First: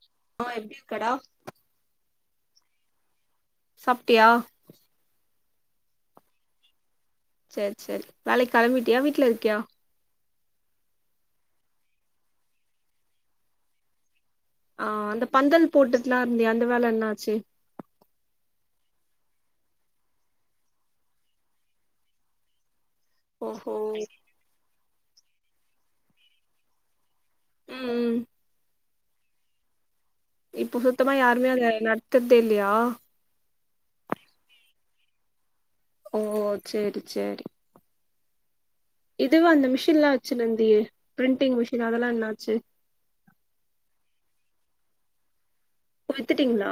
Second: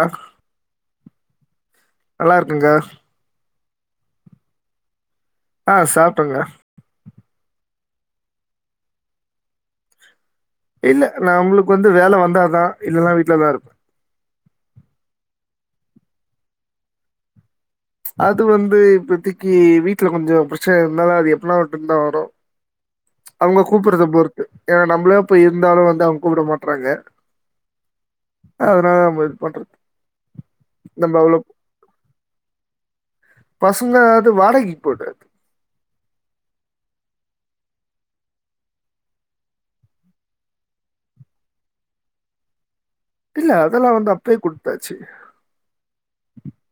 ஆ ஆ எப்டி இருக்கடா நல்லா இருக்குங்க சாப்டியா ஆஹ சாப்டாங்க சேர் சேர் வேலைக்கு கிளம்பிட்டியா வீட்ல இருக்கியா இல்ல நான் உங்களுக்கு வந்து வேல வந்தா தான் இல்லல்லாம் வீட்லதான் இருப்ப ஆ அந்த பந்தல் போட்டுட்டுலாம் இருந்தியே அந்த வேலை என்னாச்சு அது வந்து இப்பத்திக்கி வீட்ல கொஞ்சோ பிரச்சனை இருந்தாலும் அது எப்பனா ஒரு டைம் தான் வரும் அவங்க ஓஹோ கூப்பிடறத பொருத்து ஏன்னா நம்மளே போய் இருந்தாலும் வந்து அவங்க கூப்பிட மாட்டறாங்க இம் உம் அதனா நம்ம இது பண்றது இப்ப சுத்தமா நம்ம அவ்ளோ யாருமே அதை நடத்துறதே இல்லையா பசங்க அது வாடகைக்கு போய்டுறது ஓ சேரி சேரி இதுவ அந்த மிஷின் எலாம் வச்சிருந்தியே பிரிண்டிங் மிஷின் அதெல்லாம் என்னாச்சு இல்ல அதெல்லா வந்து அப்பயே கொடுத்தாச்சு வித்துட்டீங்களா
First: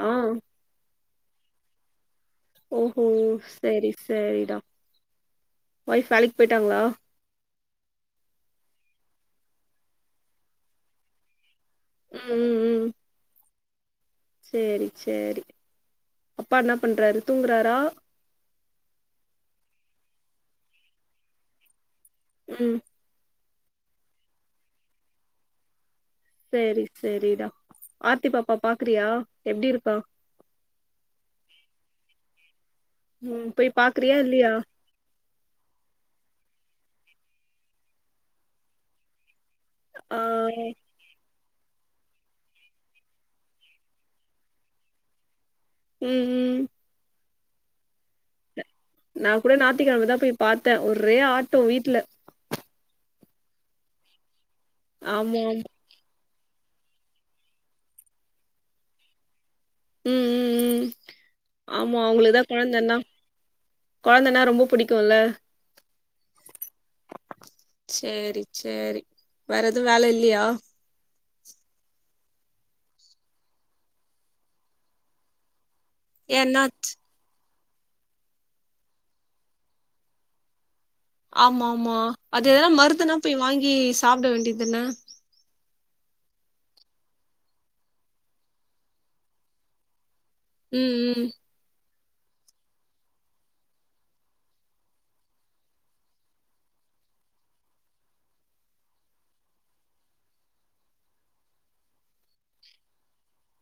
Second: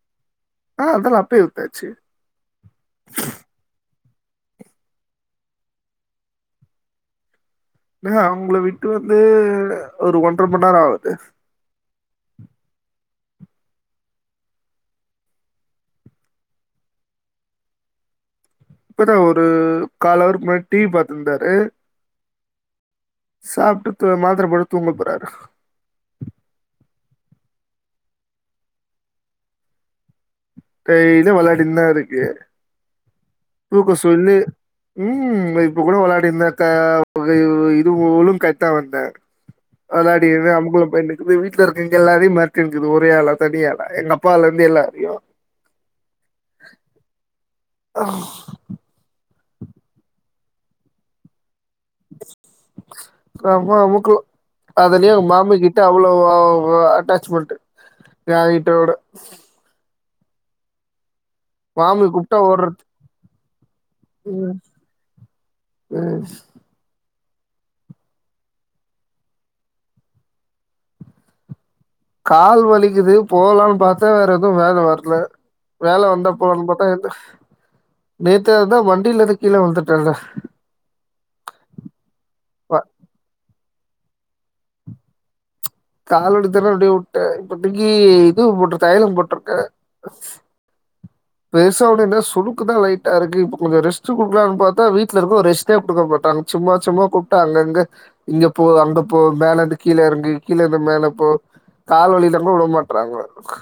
ஆ அதெல்லாம் அப்பே வித்தாச்சு ஓ ஹொ சரி சரிடா ஒயிப் வேலைக்கு போயிட்டாங்களா ஏ அவங்கள விட்டு வந்து ஒரு ஒன்றரை மண்நேரம் ஆகுது இம் உம் உம் சேரி சேரி அப்பா என்ன பண்றாரு தூங்குறாரா இப்பதான் ஒரு கால் அவர்க்கு முன்னாடி டி வி பாத்திருந்தாரு உம் சாப்ட்டு மாத்திரப்போட்டு தூங்க போறாரு சேரி சரிடா ஆர்த்தி பாப்பா பாக்குறியா எப்டி இருக்கா டெய்லியும் வெளையாடின்னு தான் இருக்கு. ம் போய் தூக்க பாக்குறியா சொல்லு இல்லையா உம் இப்ப கூட விளாடிட் தாந்தே இது ஒலும் கை தா வந்த ஆ அளாடி அமுக்குள்ள போய்னு எப்டி வீட்ல இருக்கெங் எல்லாரி மர்ட்டிக்கிது ஒரே ஆளா தனியாளா எங்கப்பால இர்ந்து எல்லா ரியு உம் உம் அஹ் நா கூட நாத்திக்கிழமதா போய் பாத்தே ஒர்ரே ஆட்டோ வீட்ல ரொம்ப அமுக்கு அதுலயே ஆமா ஆமா மாம கிட்ட தவ்ளோவோவோ அட்டாச்மெண்ட்டு யா வீட்டோடு உம் உம் உம் ஆமா மாமி கூப்ட்டா அவங்களுக்தா ஓடுறது கொழந்தன்னா கொழந்தனா ம் ரொம்ப புடிக்குல்ல ம் ச்சேரி ச்சேரி வேற எது வேல இல்லியா கால் வலிக்குது போலான் பாத்தா வேற எதுவ் வேல வரல வேலை வந்தா போற்னுபத்தா என்னாச் எந்தா நேத்து அததா வண்டில இரு கீழே விழ்ந்துட்டேல்ல ஆமா ஆமா அது மருதுனா போய் வாங்கி சாப்ட வேண்டிதன்ன காலுட தெர்லு அப்டியே வுட்ட இப்பத்திக்கி இதுவு போட்ரு தய்லும் போட்ருக்க ம் ம் பேசா அப்டின்னா சுலுக்கு தா லைட்டா இருக்கு இப்பு கொஞ்சு ரெஸ்ட்டு குடுக்லாம் பாத்தா வீட்லருக்கு ரெ்டே குடுக்க மாட்டாங் ச்சும்மா ச்சும்மா கூப்ட்டா அங்கங்க இங்க போ அங்க போ மேலந்து கீழ இறங்கு கீழந்து மேல போ கால் வலில கூட விட மாட்றாங்ளக்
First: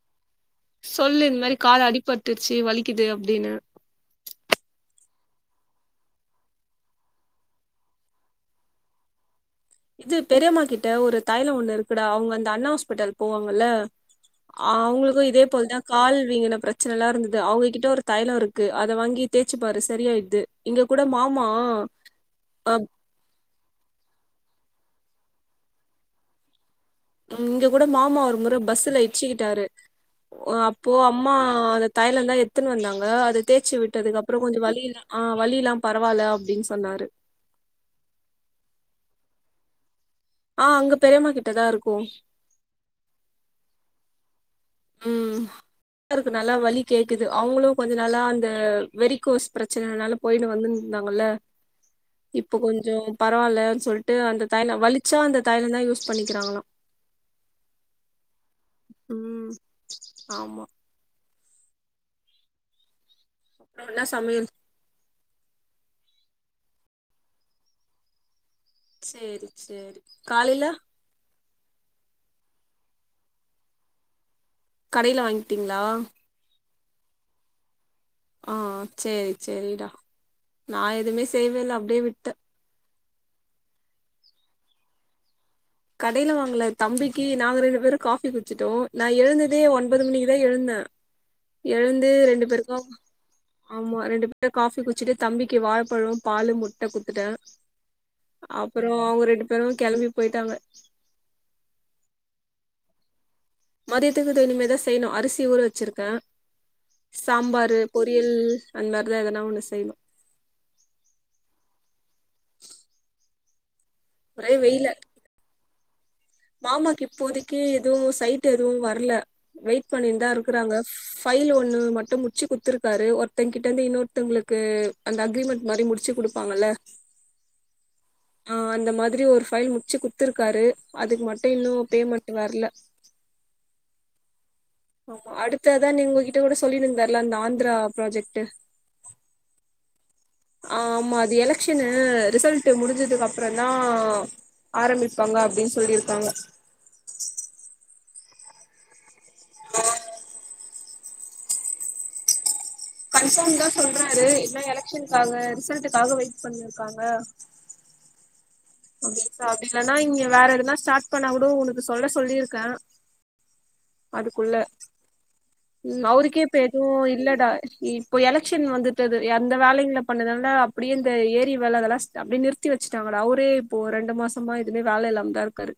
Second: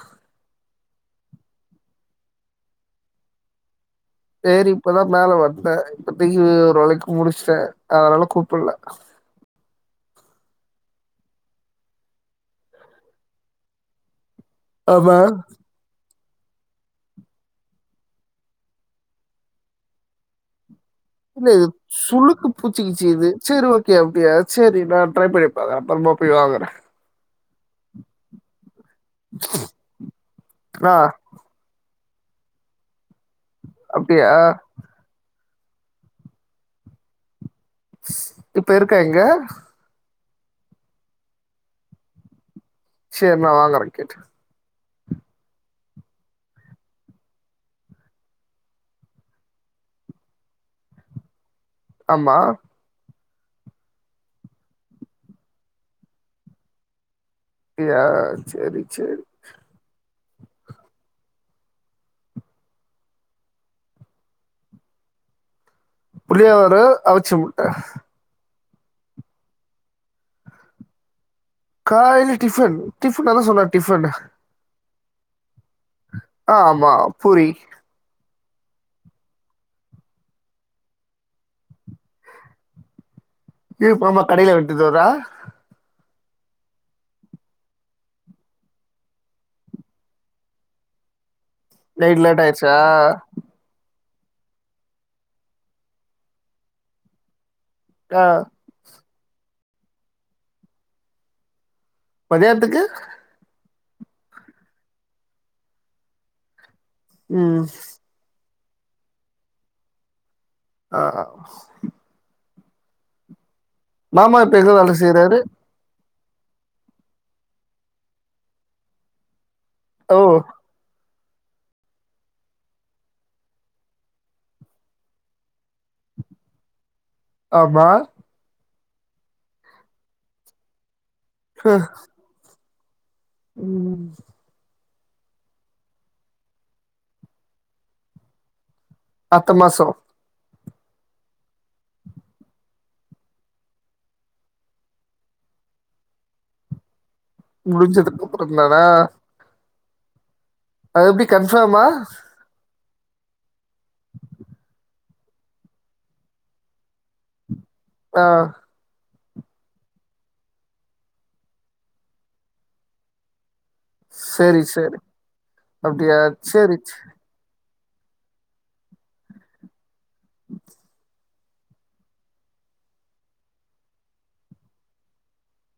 சொல்லு இந்த மாரி கால் அடிப்பட்டுர்ச்சி வலிக்கிது அப்டின்னு சேரி இப்பதா மேல வந்தே இப்பத்திக்கு ஒரு வேளைக் முடிச்ட்டே அதனால கூப்புல்ல இது பெரியம்மா கிட்ட ஒரு தாய்ல ஒண்ணு இருக்குடா அவ்ங் அந்த அண்ணா ஹாஸ்பிட்டல் போவாங்கல்ல ஆமா. அவ்ங்ளுக்கு இதே போல்தா கால் வீங்கின ப்ரச்சனல்லா இருந்தது அவங்ககிட்ட ஒரு தய்லோ இருக்கு அத வாங்கி தேச்சு பாரு சரியாயிர்து இங்க கூட மாப் இல்ல இதுப் சுளுக்கு பூச்சிக்கிச்சு இது ச்சரி ஓக் கே அப்டியா ச்சேரி நா ட்ரை பண்ணி பாக்கற அப்பற்மா போய் வாங்குறே இங்க கூட மாமா ஒரு முற பஸ்ஸுல இச்சிக்கிட்டாரு ஒ அப்போ ஆ அம் மா அத தைய்லதா எத்துன் வந்தாங்க அத தே்ச்சு அப்டியா? விட்டதுக்கப்றோ கொஞ்சு வழியில்லா ஆ வழி இல்லா பரவால்ல அப்டின் சொன்னாரு இப்ப இருக்கா இங்க ஆ அங்க பெரியமா கிட்ட தா இர்க்கோ ச்செர் நா வாங்கறை கேட்டு ம் ருக்கு நல்லா வலி கேக்குது அவ்ங்களு கொஞ்ச நாளா அந்த வெரிகோஸ் ப்ரச்சனைனாலப் போய்னு வந்துன் தாங்கல்ல ஆமா. இப்பு கொஞ்சோ பரவால்ல சொல்ட்டு அந்த தைய்லோ வலிச்சா அந்த தைய்ல தா யூஸ் பண்ணிக்கிறாங்ளா இ யாத் ம் ஆமா ன்னா சம்யல் புள்ளியாவரு அவிச்சு முட்டே ச்சேரி ச்சேரி காலைய்ல காய்லு டிஃபன் டிஃபன்ன தா சொன்ன டிஃபன்னு கடைல வாங்கிட்டீங்ளா ஆ ஆமா புரி ஆ ச்சேரி ச்செரிடா நா எதுமே செய்வேல அப்டியே விட்ட ஈவ்ப்பாமா கடைய்லே வெட்டிதோரா கடைய்ல வாங்ல தம்பிக்கி நாங்கு ரெண்டு பேரு காஃபி குடிச்சிட்டோ நா எழுந்ததே ஒன்பது மணிக்குதா எழுந்தே எழுந்து நைட் லேட் ரெண்டு ஆயிடுச்சா பேருக்கும் ஆமா ரெண்டு பே [inaudible] காஃபி குடிச்சிட்டு தம்பிக்கி வாழப்பழோ பாலு முட்ட குத்துட்டே ஆ அப்புறம் அவுங்க ரெண்டு பேரும் கெளம்பி போயிட்டாங்க பனியாரத்துக்கு மதியத்துக்கு த இனிம தான் செய்யணும் அரிசி ஊற வச்சிருக்கேன் ம் சாம்பாரு பொறியல் அந்தாக்குல எதனா ஒன்னு செய்யணும் ஆ மாமா ஒரே இப்ப எங்க வெயில வேல செய்றாரு மாமாக்கு இப்போதைக்கு எதுவும் சைட் எதுவும் வரல வெயிட் ஓ பண்ணிருந்தா இருக்குறாங்க ஃபைல் ஒன்னு மட்டும் முடிச்சு குடுத்துருக்காரு ஒருத்தங்க கிட்ட இருந்து இன்னொருத்தவுங்களுக்கு அந்த அக்ரிமெண்ட் மாரி முடிச்சு குடு ப்பாங்கல்ல ஆமா ஆ அந்த மாதிரி ஒரு ஃபைல் முடிச்சு குடுத்துருக்காரு அதுக்கு மட்டும் இன்னும் பேமெண்ட் வரல உம் ஆமா அடுத்ததா நீ உங்ககிட்ட கூட சொல்லிருந்தாருல அந்த ஆந்திரா ப்ராஜெக்ட்டு அடுத்த மாசம் ஆமா அது எலெக்க்ஷன்னு ரிசல்ட் முடிஞ்சதுக்கு அப்புற தான் ஆரம்பிப்பாங்க அப்படின் சொல்லிருக்காங்க முடிஞ்சதுக்கு அப்புறந்தானா அது எப்டி கன்ஃபார்மா கன்ஃபார்ம் தா சொல்றாரு என்ன எலெக்ஷனுக்காக ரிசல்ட்டுக்காக வெயிட் பண்ணிருக்காங்க ஆ அப்டி இல்லன்னா இங்க வேற எதுனா ஸ்டார்ட் பண்ணா கூட உனக்கு சொல்ல சொல்லிருக்கே அதுக்குள்ள சரி சரி அப்படியா அவருக்கே இப்ப சரி எதுவு சரி. இல்லடா இப்போ எலெக்ஷன் வந்துட்டது அந்த வேலைங்கள பண்ணதுனால அப்டியே இந்த ஏரி வேல அதெல்லா அப்டியே நிறுத்தி வச்சுட்டாங்கடா அவரே இப்போ ரெண்டு மாசமா எதுவுமே வேல இல்லாம தா இருக்காரு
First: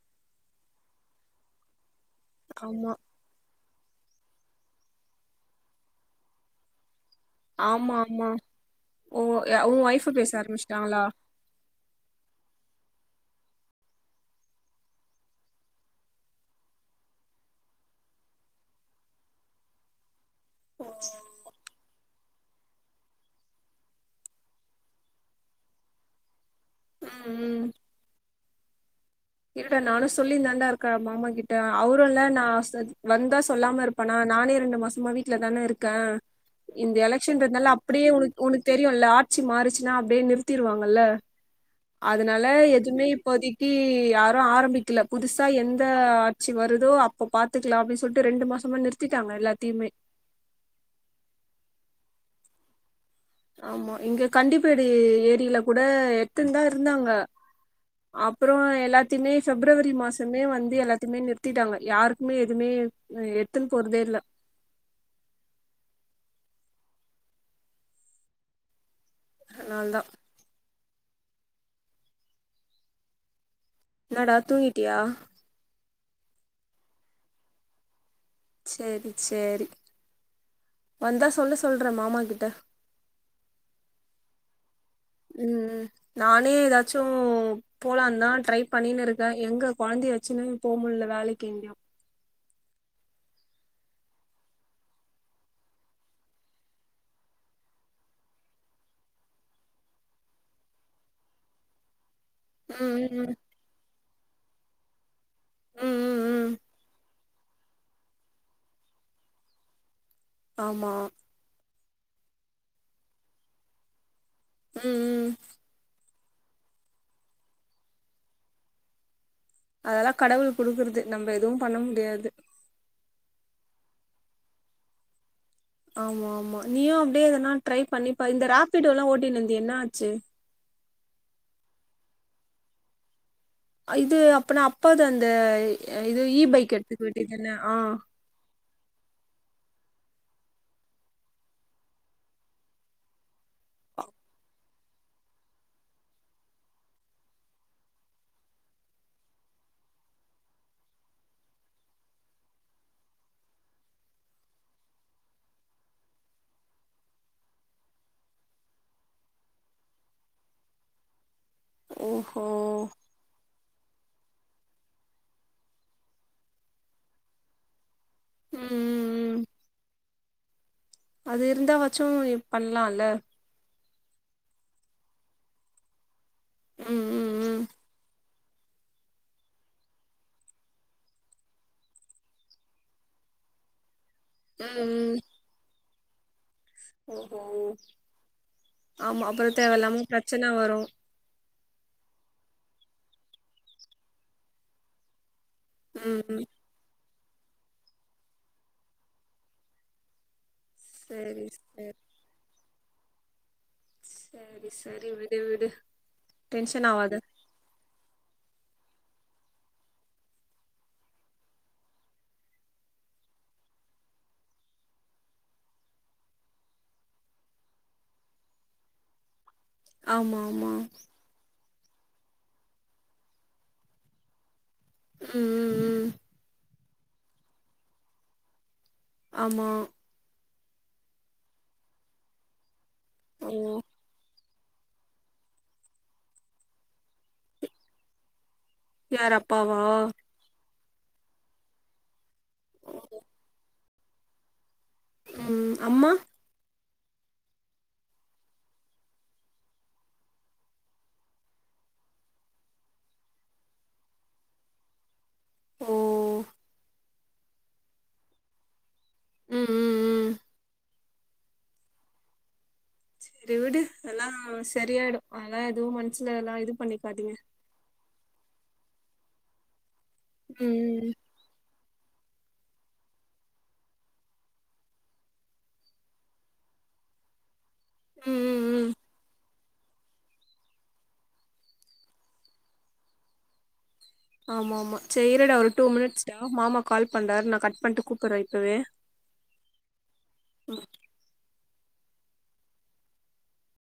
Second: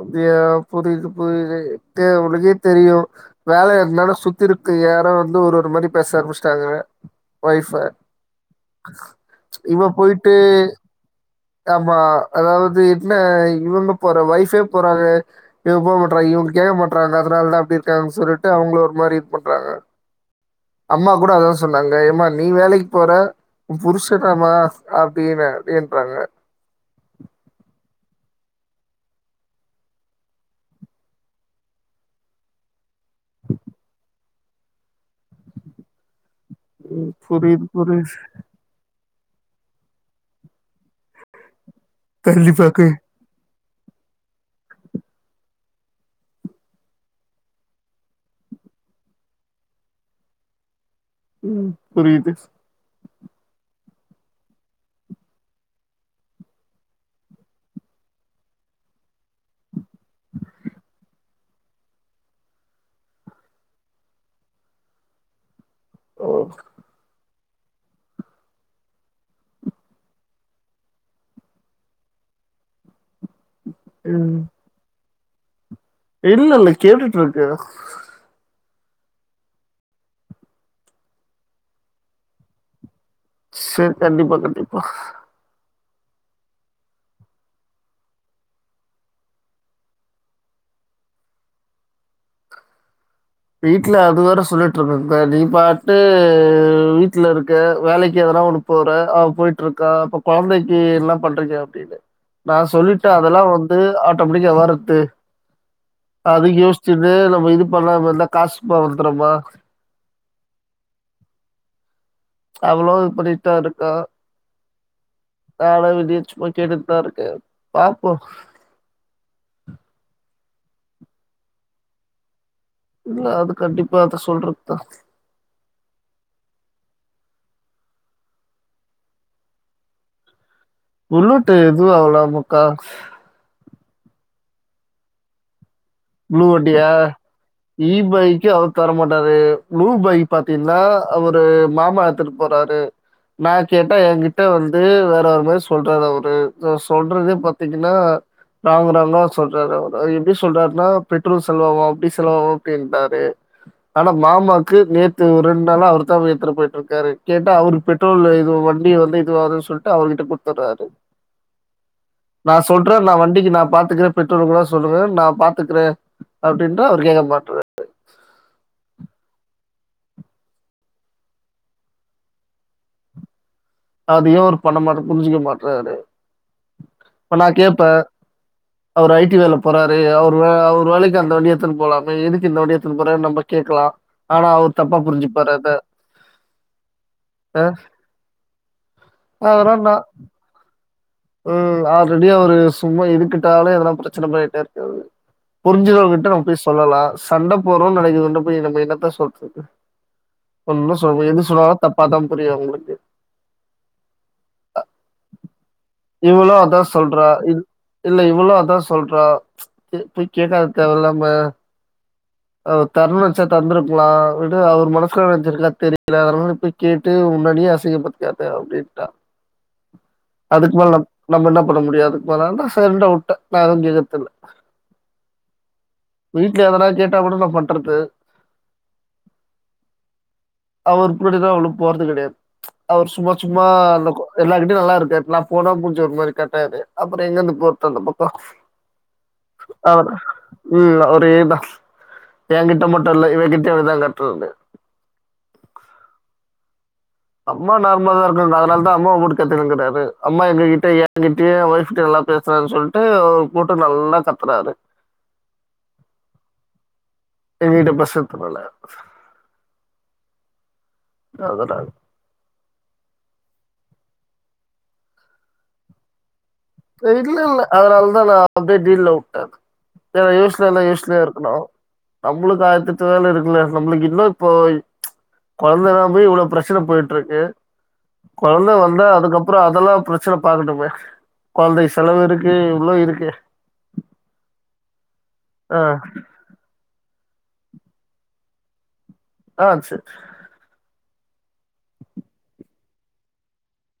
அப்டியா புரியுது புரியது டே உனக்கே ஆமா தெரியு வேல எந்தனால சுத்தி இருக்கு யாரு வந்து ஒரு ஒரு மாதிரி பேச ஆரம்பிச்சட்டாங்க வொய்ஃப் ஆமா ஆமா ஓ உ இவ ஒய்ஃபு பேச போயிட்டு ஆரம்பிச்சுட்டாங்களா ஆமா அதாவது என்ன இவங்க போற ஒய்ஃபே போறாங்க இவ போக மாட்றாங்க இவங்க கே மாட்றாங்க அதனால தா அப்டி இருக்காங்கன்ன சொல்லிட்டு அவங்கள ஒரு மாரி பண்றாங்க ஓ அம்மா கூட அதா சொ சொன்னாங்க ஏமா நீ வேலைக்கு போற உ புருஷடமா அப்டின்னு அப்டின்றாங்க ம் ம் இருடா நானு சொல்லிந்தான்டாருக்கே மாமா கிட்ட அவரு இல்ல நா வந்தா சொல்லாம இருப் இப்பனா நானே ரெண்டு மாசமா வீட்ல தானே இருக்கே இந்த ம். புரியுது, எலக்ஷன்றனால அப்டியே புரியுது. உனக் உனக்கு தெரியுல்ல ஆட்சி மாறிச்சுன்னா அப்டியே நிறுத்திருவாங்கல்ல அதனால கண்டிப்பாங்க. எதுவுமே இப்போதி க்கி யாரு ஆரம்பிக்கல புதுசா எந்த ஆட்சி வருதோ அப்ப பாத்துக்கலா அப்டின்னு சொல்லிட்டு ரெண்டு மாசமா நிறுத் நிறுத்திட்டாங்க எல்லாத்தையுமே ம் புரியிது ஆமா இங்க கண்டிப்பேடி ஏரியில கூட எத்துன் தா இருந்தாங்க அப்புற எல்லாத்தையுமே பிஃப்ரவரி மாசமே வந்து எல்லாத்தையுமே நிறுத்திட்டாங்க யாருக்குமே எதுவுமே எத்துன்னு போறதே இல்ல ஓ நான் தா என்னடா ம். தூங்கிட்டியா இல்ல இல்ல கேட்டுட்டு இருக்கே செரி செரி வந்தா சொல்ல சொல்றே மாமா கிட்ட செரி கண்டிப்பா கண்டிப்பா ம் நானே எதாச்சு போலாந்தா ட்ரை பண்ணின்னு இருக்கே எங்க கொழந்தைய வச்சுன்னு போ முட்ல வேலைக்கு எங்கயு வீட்ல அது வேற சொல்லிட்டு இருக்குங்க நீ பாட்டு வீட்ல இருக்க வேலைக்கு எதுனா ஒன்னு போற அவ போய்ட்ருக்கா அப்ப கொழந்தைக்கு எல்லா பண்றீங்க அப்டின்னே நா ம் சொல்லிட்டே ம் அதெல்லா வந்து ஆட்டோமெட்டிக்கா வர்றத்து ம் ம் ம் அத ம் யோசிச்சுன்னு நம்ம இது பண்ணாம இருந்தா காசுமா வந்துருமா ஆமா அவ்ளோ இது பன்னிட்டா இருக்கா ம் ம் நானே வெளியே ச்சும்மா கேட்டுட்தா இருக்கே பாப்போ அதெல்லா கடவுள் கொடுக்குறது நம்ம எதுவு பண்ண முடியாது இல்ல அது கண்டிப்பா அத சொல்றத்தா ஆமா ஆமா நீயு அப்டே எதனா ட்ரை பண்ணிப்ப இந்த ராப்பிடோல்லா ஓட்டின்ந்தியே என்னா ஆச்சு புள்ளோட்டு எது அவ்லா மொக்கா ஆ இது அப்பனா அப்பாத் அந்த எ இது இ பைக் எடுத்துக் வேன்டிதன ஆ பைக்கா தர மாட்டாரு ப்ளூ பை பாத்தீன்னா அவுரு மாமா எத்துக்கு போறாரு நா கேட்டா என்கிட்ட வர் பே வேற ஒரு மாரி சொல்றாரு அவரு சொல்றதே பாத்தீங்கன்னா ராங்கு ராங்கா சொல்றாரு அவரு எப்டி சொல்றாரு னா பெட்ரோல் செலவாவு அப்டி செலவாவு அப்டின்ட்டாரு ஆனா மாமாக்கு நேத்து ஒ ரெண் நாளா அவர் தா ஏத்னு போய்ட்ருக்காரு கேட்டா அவ்ரு பெட் ட்ரோல்ல இது வண்டி வந்து இதுவாது சொல்ட்டு அவருகிட்ட குடுத்துர்றாரு [inaudible] ஓஹோ நா சொல்றே நா வண்டிக்கு நா பாத்துக்கிறே பெட்ரோல் கூட சொல்லுக நா பாத் துக்றே அப்டின்றா அவர் கேக்க மாட்று ம்ம் அது இருந்தா வச்சு இ பண்லால அதுயு அவரு பண்ண மாட்றாரு புரிஞ்சுக்க மாட்டாரு ம் ம் இப்ப நா ம் கேட்ப அவரு ஐடி வேல போறாரு அவ்ரு வே அவ்ரு வேலைக் அந்த வண்டிய எத்தன்னு போலாமே எதுக்கு இந்த வண்டிய எத்துன் போறே நம்ப கேக்லா ஆனா அவர் தப்பா புரிஞ்சுப்பார் அது ஓ ஓ ஆமா அப்றோ அதெல்லாம் தேவலாம நான் பிரச்சன வரு ம் ஆல்ரெடி அவரு சும்மா இதுக்கிட்டாலே அதல்லா ப்ரச்சன பண்ணிட்டே இர்க்கற்து புரிஞ்சுக்கறவங்க ம் கிட்ட ம் நம்ம போய் சொல்லலா சண்டை போறோ நினைக்குறவங்க கிட்ட போய் நம்ம என்னத்த சொல்றது ஒண்ணு சொல்ல முடியாது சேரி எது சொன்னாலு சேரி தப்பாதா புரியு அவுங்களுக்கு சரி சரி விடு விடு இவுளு அதா டென்ஷன் ஆவாத சொல்றா இது இல்ல இவுளு அதா சொல்றா கே போய் கேக்காத் தேவ் இல்லாம [inaudible] அவ தர்னுன்ச்சா தந்துருக்லா விடு அவர் மனசுல வச்சிருக்ல தெரி ல அதனால நி போய் கேட்டு உன்ன நீயே அசிங்க பத்திக்காத அப்டின்ட்டா ஆமா ஆமா அதுக்கு மேல நம் நம்ம என்ன பண்ண முடியு அதுக்கு மேல நா சைலண்ட்டா வுட்டே நா எதும் கேக்குறது இல்ல ம் ம் ம் வீட்ல எதனா கேட்டா கூட நா பண்றது ஆமா அவர் படிதா அவ்ளவ் போறது கெடையாது அவர் சும்மா ஓ சும்மா அந்த எல்லார்கிட்டயு நல்லா இருக்கார் நா போனா மூஞ்ச ஒரு மாரி காட்ராரு அப்றோ எங்கருந்து போறது அந்த பக்கோ யார் அப்பாவா ம் அவரேதா ஏ கிட்ட மட்டு இல்ல இவ கிட்ட அவ்டிதா காட்ரது ம் அம்மா அம்மா நார்மலதா இருக்கு நா அதனாலதா அம்மாவ போட்டு கத்துறது கெடையாது அம்மா எங்ககிட்ட ஏகிட்டயு ஏ ஒய்ஃப்கு நல்லா பேசு பேச சொல்ட்டு போட்டு நல்லா கத்துறாரு ம் எங்ககிட்ட பேசுனத்துனால ம் ம் ம் [unintelligible] சரி விடு எல்லா சரியாயிடு அதெல்லா எதுவு மனசுல எல்லா எதுவு இல்ல இல்ல அதனாலதா நா வந்து டீல்ல உட்டே நா யோசிச்சன ம் யோசிச்சுனே இருக் ஹலோ நம்ளுக்கு ஆயரத்தெட்டு வேல இருக்குல்ல நம்ளுக்கு இன்னாப்போ கொழந்த இல்லாமயே இவ்ளோ பிரச்சன போயிட்ருக்கு ம் சொல்ல ம் ம் வந்தா அதுக்கப்றோ அதெல்லா பிரச்சன பாக்கட்டுமே கொழந்தைக் செலவு இருக்கு இவ்ளோ இருக்கு ஆமா ஆமா சேர் இருடா ஒரு ஆ. டூ மினிட்ஸ்டா எனம்மோ மாமா கால் பண்றாரு நா கட் பண்ட்டு கூப்பறே இப்பவே ஆ சேர் ம்